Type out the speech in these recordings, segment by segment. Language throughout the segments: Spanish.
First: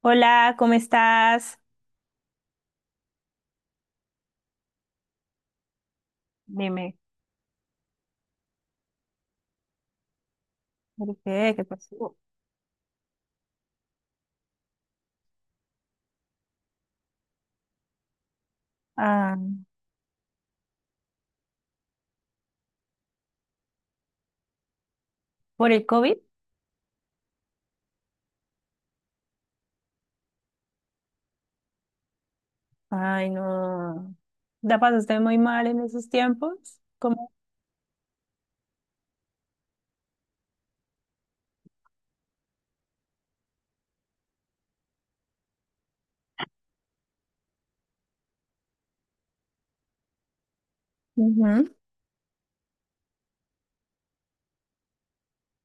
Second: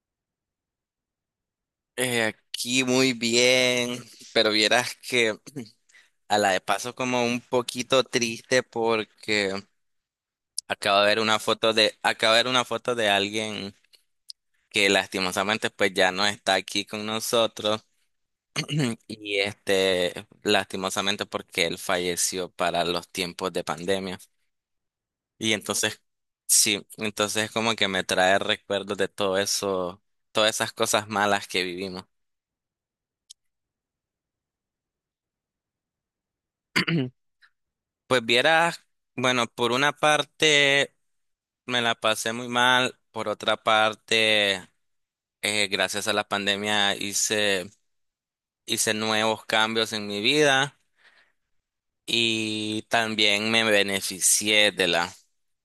Hola, ¿cómo estás? Aquí muy bien, pero vieras que a la de paso Dime, como un poquito triste porque acabo de ¿por ver una qué? ¿Qué foto de, pasó? acabo de ver una foto de alguien que lastimosamente pues ya no está aquí con nosotros Ah, y lastimosamente porque él falleció para los tiempos de pandemia. Y ¿por el entonces, COVID? sí, entonces como que me trae recuerdos de todo eso, todas esas cosas malas que vivimos. Ay, no. La pasaste muy mal en esos tiempos. ¿Cómo? Pues vieras, bueno, por una parte me la pasé muy mal, por otra parte, gracias a la pandemia hice nuevos cambios en mi vida Ujú. y también me beneficié de la,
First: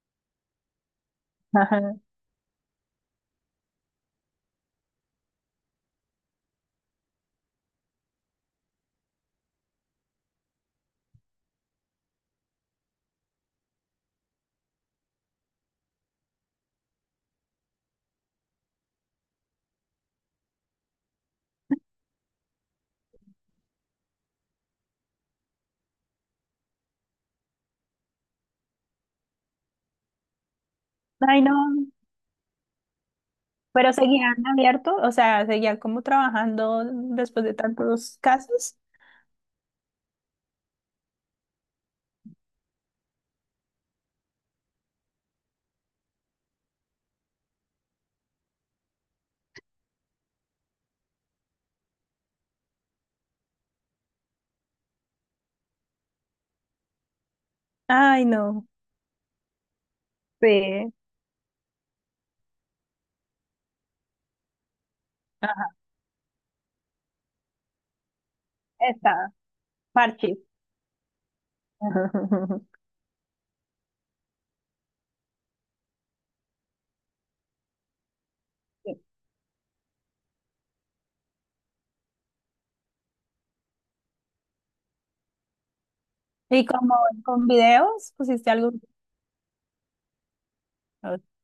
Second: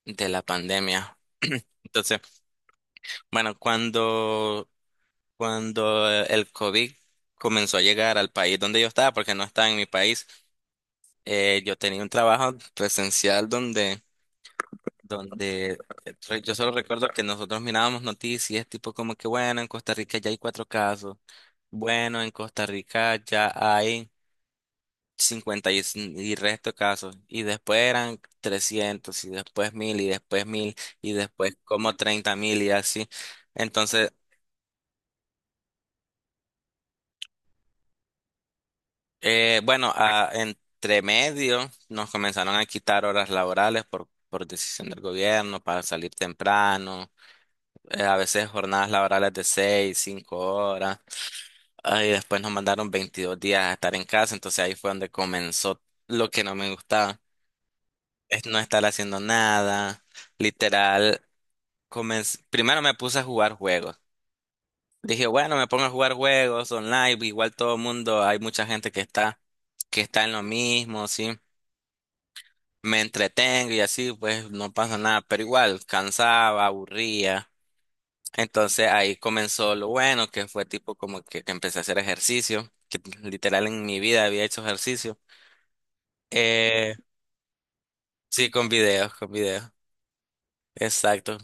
de la pandemia. Ajá. Entonces, bueno, cuando el COVID comenzó a llegar al país donde yo estaba, porque no estaba en mi país, yo tenía un trabajo presencial donde yo solo recuerdo que nosotros mirábamos noticias, tipo como que, bueno, en Costa Rica ya hay cuatro casos, bueno, en Costa Rica ya hay 50 y, y resto casos, y después eran 300 y después 1.000 y después 1000 y Ay, no. después como 30.000 y así. Pero Entonces, seguían abiertos, o sea, seguían como trabajando después de tantos casos. Bueno, entre medio nos comenzaron a quitar horas laborales por decisión del gobierno para salir temprano, a veces jornadas laborales de 6, 5 horas. Y después nos mandaron 22 días a estar en casa, entonces ahí fue donde comenzó lo que no me gustaba, Ay, es no no. estar haciendo nada, Sí. literal. Comencé, primero me puse a jugar juegos, dije, bueno, me Ajá. pongo a jugar juegos online, igual todo el mundo, hay mucha gente Está, que está en parche. lo mismo, sí, me entretengo y así, pues no pasa nada, pero igual, cansaba, aburría, entonces Sí. ahí comenzó lo bueno, que fue tipo como que empecé a hacer ejercicio, que literal en mi vida había hecho ejercicio. ¿Y Eh, como con videos? sí, ¿Pusiste con algo? videos, con videos. Exacto.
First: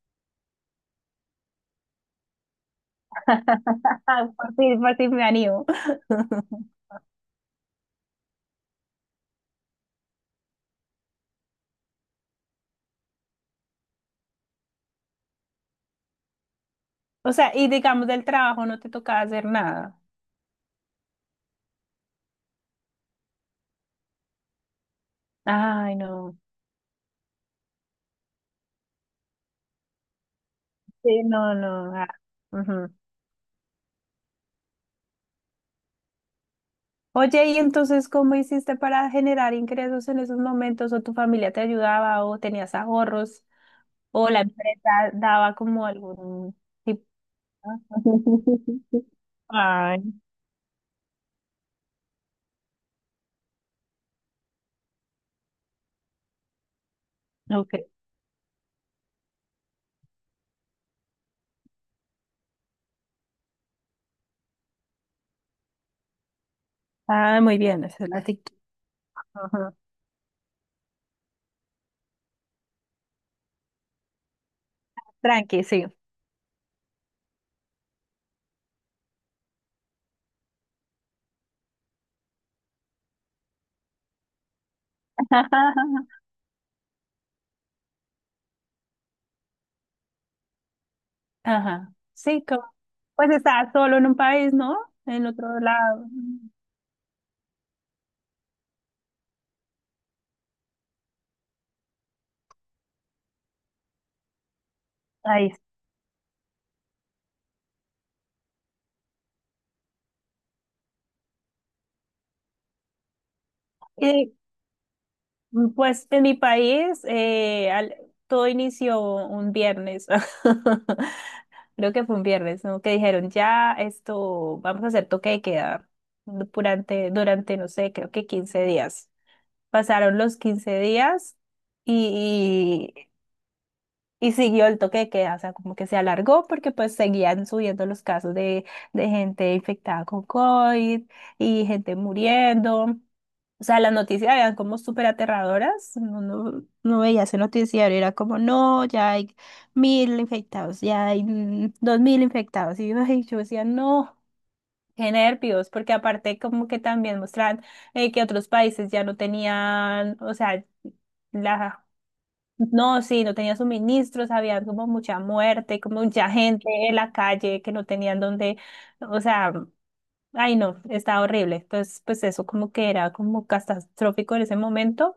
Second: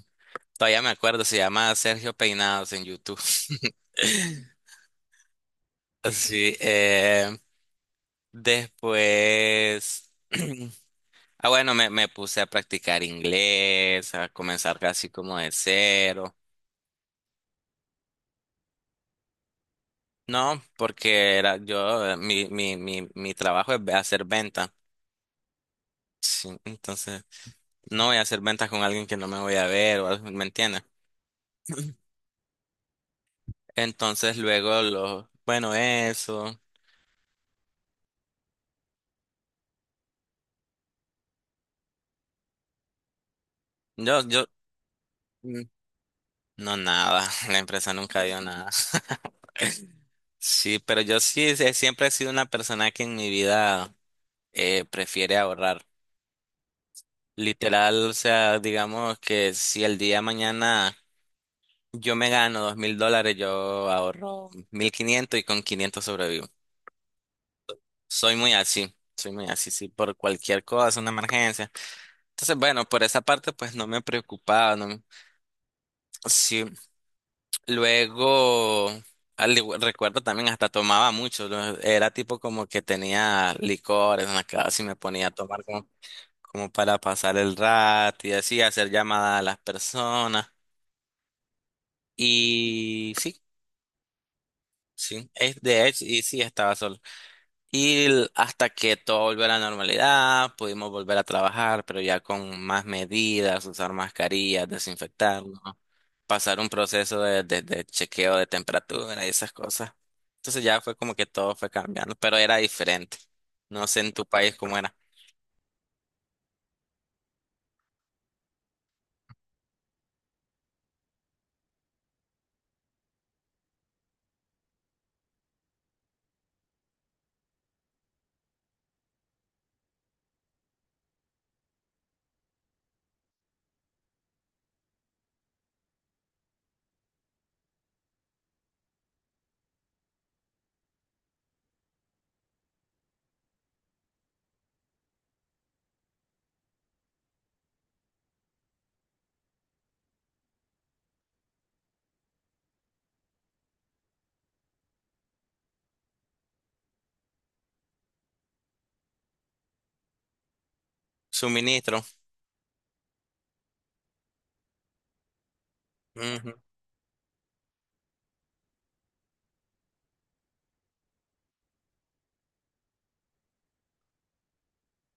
Todavía me acuerdo, se llama Sergio Peinados en YouTube. Por fin me animo. Sí, después. Bueno, me puse a practicar inglés, a comenzar casi como de cero. O sea, y digamos del trabajo no te tocaba hacer nada. No, porque era yo, mi trabajo es hacer venta. Ay, no. Sí, entonces no voy a hacer ventas con alguien que no me voy a ver o algo, ¿me entiendes? Sí, no, no. Ah, ujú. Entonces luego lo, bueno, eso. Oye, ¿y entonces cómo hiciste para generar ingresos en esos momentos? ¿O tu familia te ayudaba o tenías ahorros? Yo, ¿O la yo, empresa daba mm, como algún no tipo? nada, la empresa nunca dio nada. Ay, Sí, pero yo sí, siempre he sido una persona que en mi vida, prefiere ahorrar. ok. Literal, o sea, digamos que si el día de mañana yo me gano $2.000, yo ahorro 1.500 y con 500 sobrevivo. Ah, muy bien, esa es la actitud. Soy muy así, Ajá. sí, por cualquier cosa, una emergencia. Entonces, bueno, por esa parte, pues no me preocupaba, no, Tranqui, sí. sí. Luego, recuerdo también hasta tomaba mucho, ¿no? Era tipo como que tenía licores en la casa y me ponía a tomar como, como para pasar el rato y así hacer llamadas a las personas. Ajá. Sí, como, Y pues sí, estabas solo en un país, ¿no? En sí, otro es de hecho, lado. y sí, estaba solo. Y hasta que todo volvió a la normalidad, pudimos volver a trabajar, pero ya con más medidas, usar mascarillas, Ahí desinfectarnos, pasar un proceso de chequeo de temperatura y esas cosas. Entonces ya fue como que todo fue cambiando, pero era diferente. No sé en tu está. país cómo era. Pues en mi país todo inició un viernes. Creo que fue un viernes, ¿no? Que dijeron, ya esto, vamos a hacer toque de queda durante, no sé, creo que 15 días. Pasaron los 15 días y, y siguió el toque de queda, o sea, como que se alargó porque pues seguían subiendo los casos de gente infectada con COVID y gente muriendo. O sea, las noticias eran como súper aterradoras. No, no, no veía ese noticiero, era como, no, ya hay 1.000 infectados, ya hay 2.000 infectados. Y yo, ay, yo decía, no, qué nervios, porque aparte como que también mostraban que otros países ya no tenían, o sea, la Suministro. no, sí, no tenía suministros, había como mucha muerte, como mucha Ujú. gente en la calle que no tenían dónde, o sea, ay no, estaba horrible. Entonces, pues eso como que era como catastrófico en ese momento,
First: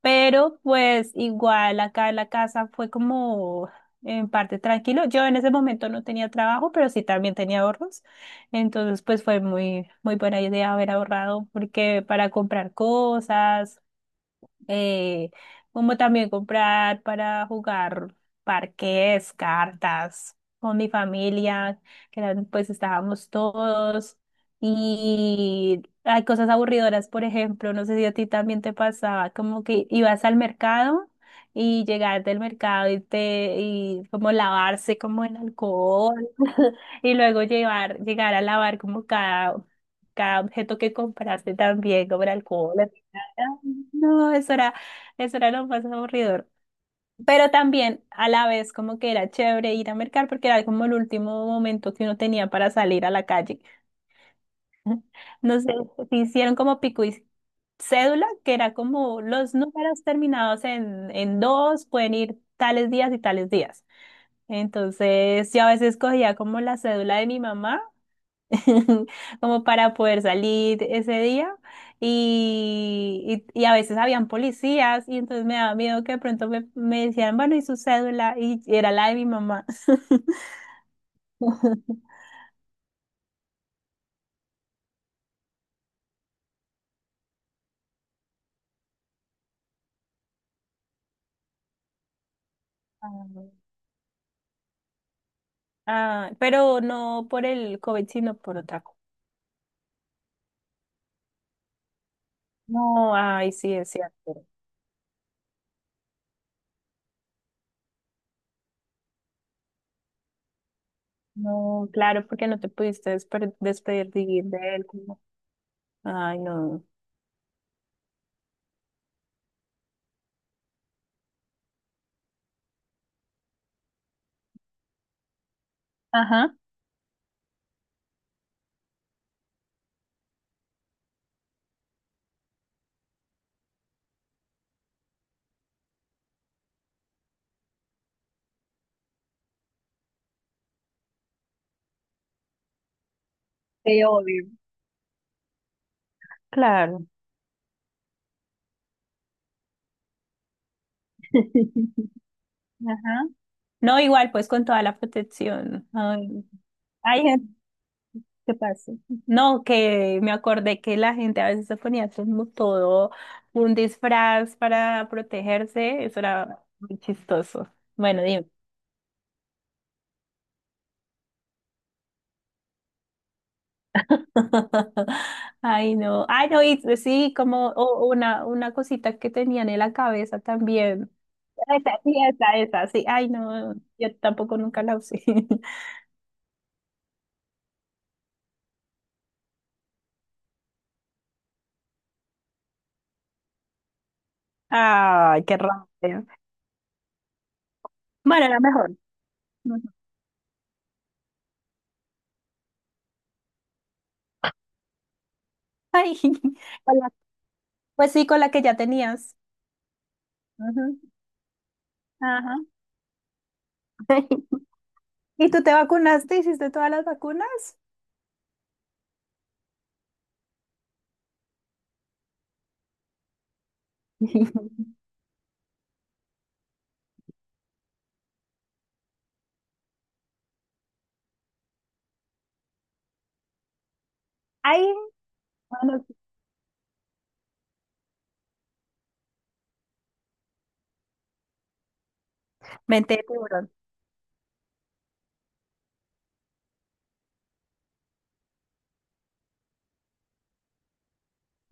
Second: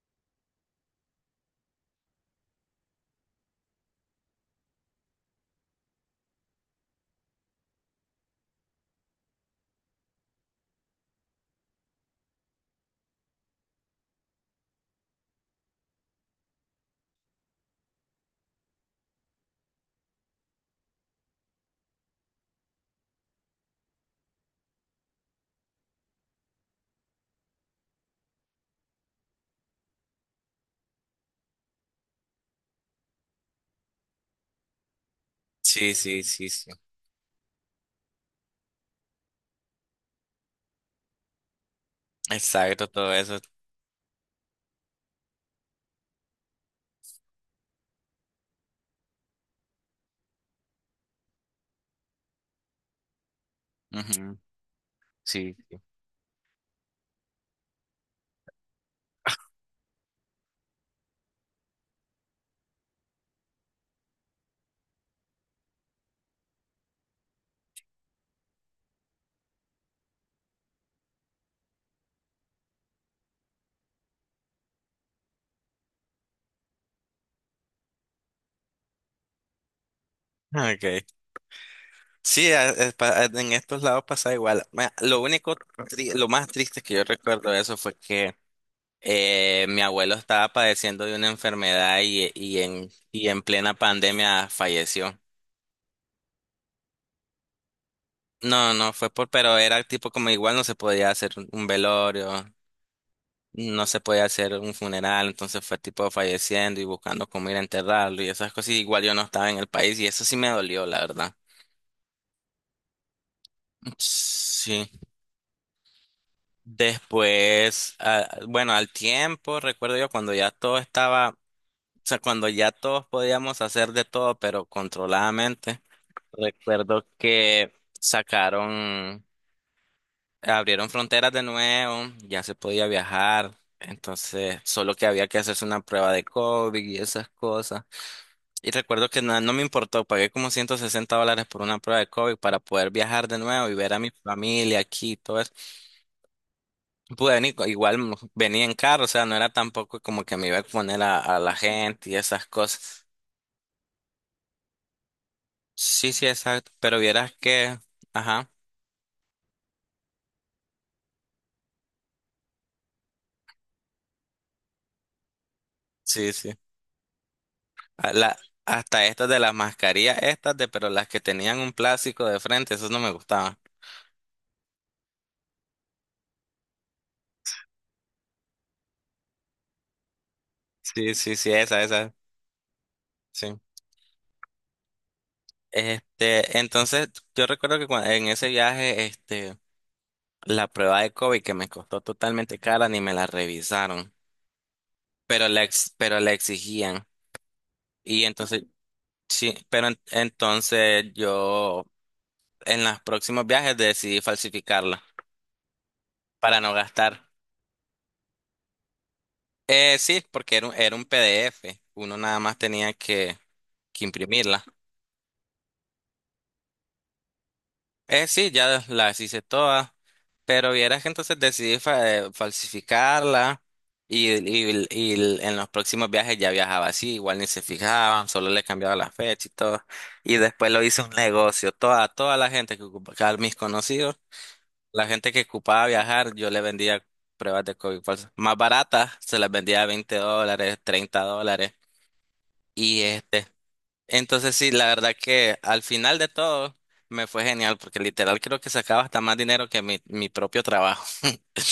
pero pues igual acá en la casa fue como en parte tranquilo. Yo en ese momento no tenía trabajo, pero sí también tenía ahorros. Entonces, pues fue muy, muy buena idea haber ahorrado porque para comprar cosas eh, como también comprar para jugar parques, cartas con mi familia, que eran, pues estábamos todos. Y hay cosas aburridoras, por ejemplo, no sé si a ti también te pasaba, como que ibas al mercado y llegar del mercado y como lavarse como en Sí, sí, alcohol sí, sí. y luego llevar llegar a lavar como cada objeto que compraste también como el alcohol. Exacto, todo eso. Ah, no, eso era, lo más aburridor. Pero también a la vez como que era chévere ir a mercar porque era como el último momento que uno tenía para salir a la calle. Ujú. Sí, No sé, sí. se hicieron como pico y cédula, que era como los números terminados en dos pueden ir tales días y tales días. Entonces yo a veces cogía como la cédula de mi mamá como para poder salir ese día. Y a veces habían policías y entonces me daba miedo que de pronto me decían, bueno, ¿y su cédula? Y era la de mi mamá. Okay. Sí, en estos lados pasa igual. Lo único, lo más triste que yo recuerdo de eso fue que, mi abuelo estaba padeciendo de una enfermedad y, y en, Ah, y en plena pandemia falleció. Ah, pero no por el COVID, sino por No, otra no cosa. fue por, pero era tipo como igual no se podía hacer un velorio, No, ay, sí, no es se podía cierto. hacer un funeral, entonces fue tipo falleciendo y buscando cómo ir a enterrarlo y esas cosas. Y igual yo no estaba en el país y eso sí me dolió, la verdad. No, claro, porque no te pudiste despedir de él. Sí. Ay, no. Después, bueno, al tiempo, recuerdo yo cuando ya todo estaba, o sea, cuando ya todos podíamos hacer de todo, pero controladamente. Ajá, Recuerdo que sacaron. Abrieron fronteras de nuevo, ya se podía viajar, entonces solo que había que hacerse una prueba de COVID y esas cosas. Y recuerdo que no, no me importó, pagué como $160 por una prueba de COVID para poder viajar de nuevo y ver te a mi odio. familia aquí y todo eso. Claro. Pude venir, igual venía en carro, o sea, no era tampoco como que me iba a exponer a la gente y esas cosas. Ajá. No, igual, pues con toda la protección. Sí, sí, Ay, exacto, pero hay vieras gente que, ajá, que pasa. No, que me acordé que la gente a veces se ponía como todo un disfraz para protegerse. Eso sí, sí. era muy chistoso. A Bueno, la- dime. Hasta estas de las mascarillas, estas de, pero las que tenían un plástico de frente, esas no me gustaban. Ay, no. Ay, no, y sí, como una cosita que tenían en la cabeza también. Sí, sí, sí, Ah, esa, esa, esa, sí, esa, sí. Ay, sí. no, yo tampoco nunca la usé. Entonces, yo recuerdo que en ese viaje, la prueba de COVID que me costó totalmente cara, ni me la revisaron, Ay, pero qué la, ex- pero rabia. la exigían. Y Bueno, era entonces, mejor. sí, Ujú. pero entonces yo en los próximos viajes decidí falsificarla Ay, para no hola, gastar. pues sí, con la que ya tenías. Sí, porque era un, Ujú. era un PDF. Uno nada más Ajá. tenía que imprimirla. ¿Y tú te vacunaste? ¿Hiciste todas las vacunas? Sí, ya las hice todas, pero vieras que entonces decidí falsificarla en los próximos viajes ya viajaba así, igual ni se fijaban, solo le cambiaba la fecha y todo. Y después lo hice un negocio, toda la gente que ocupaba, mis conocidos, Ay, la gente que ocupaba bueno, viajar, yo le vendía pruebas de COVID falsas. Más baratas, se las vendía a $20, $30. Y mente de este, tiburón. entonces sí, la verdad que al final de todo me fue genial porque literal creo que sacaba hasta más dinero que mi propio trabajo.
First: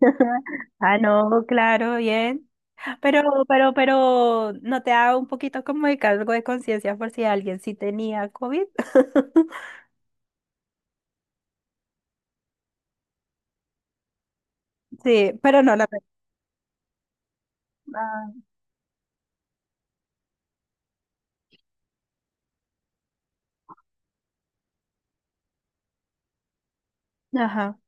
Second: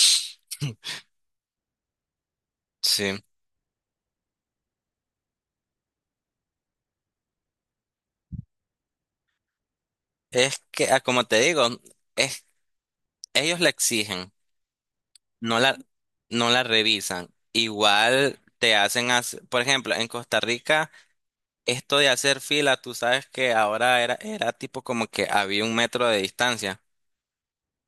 Ah, no, claro, bien. Sí. Pero, pero, ¿no te da un poquito como de cargo de conciencia por si alguien sí tenía COVID? Es que, como te digo, es, ellos la exigen, Sí, no pero no la, la... no la revisan. Ah, Igual te hacen, por ejemplo, en Costa Rica, esto de hacer fila, tú sabes que ahora era, era tipo como que había un metro de distancia. ajá.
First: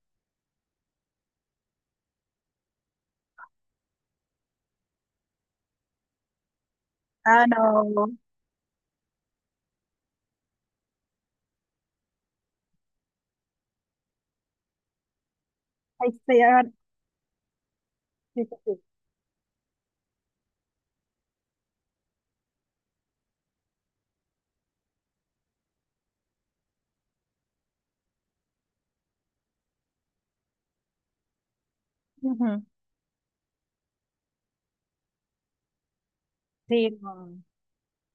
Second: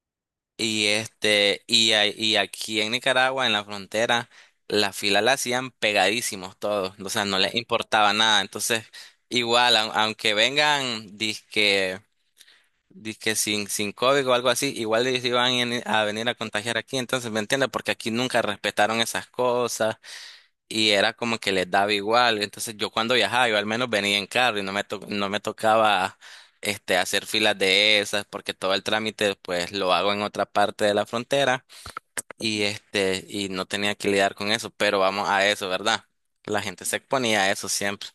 Y aquí en Nicaragua, en la frontera, la fila la hacían pegadísimos todos, o sea, no Ah, les importaba no. nada. Entonces, igual, aunque vengan, disque sin COVID o algo así, igual ellos iban a Ay, venir a sí, ah, contagiar aquí. Entonces, ¿me entiendes? Porque aquí nunca sí, sí, sí. respetaron esas cosas y era como que les daba igual. Entonces yo cuando viajaba, yo al menos venía en carro y no me tocaba, hacer filas de esas porque todo el trámite pues lo hago en otra parte de la frontera y, Ujú. este, y no tenía que lidiar con eso, pero vamos a eso, ¿verdad? La gente se Sí, exponía no. a eso siempre.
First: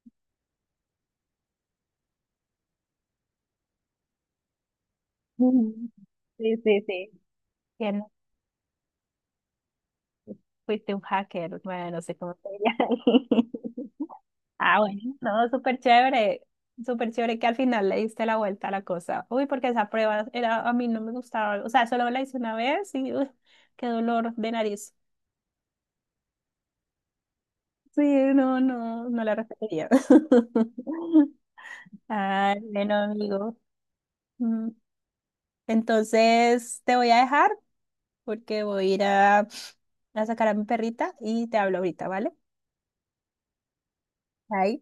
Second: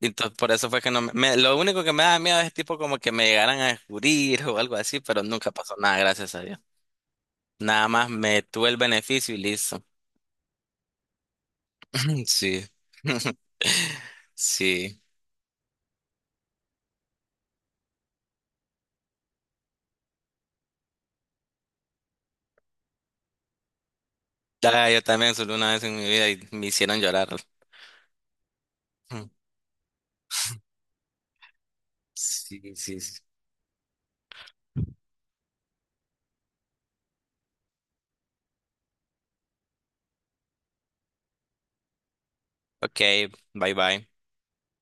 Entonces por eso fue que no me, me- lo único que me daba miedo es tipo como que me llegaran a descubrir o algo así, pero nunca pasó Ujú. nada, gracias a Sí, Dios. sí, sí. Nada más me tuve el beneficio y listo. Fuiste un hacker, bueno, no sé cómo Sí. sería. Ah, Sí. bueno, no, súper chévere que al final le diste la vuelta a la cosa. Uy, porque esa prueba era, a mí no me gustaba, o sea, solo la hice una vez y uy, qué dolor de Ah, nariz. yo también solo una vez en mi vida y me hicieron llorar. Sí, no, no, no la repetiría. Ay, Sí, bueno, sí, sí. amigo. Mm, Entonces te voy a dejar porque voy a ir a sacar a mi perrita y te hablo ahorita, ¿vale? Ok, bye bye. Bye.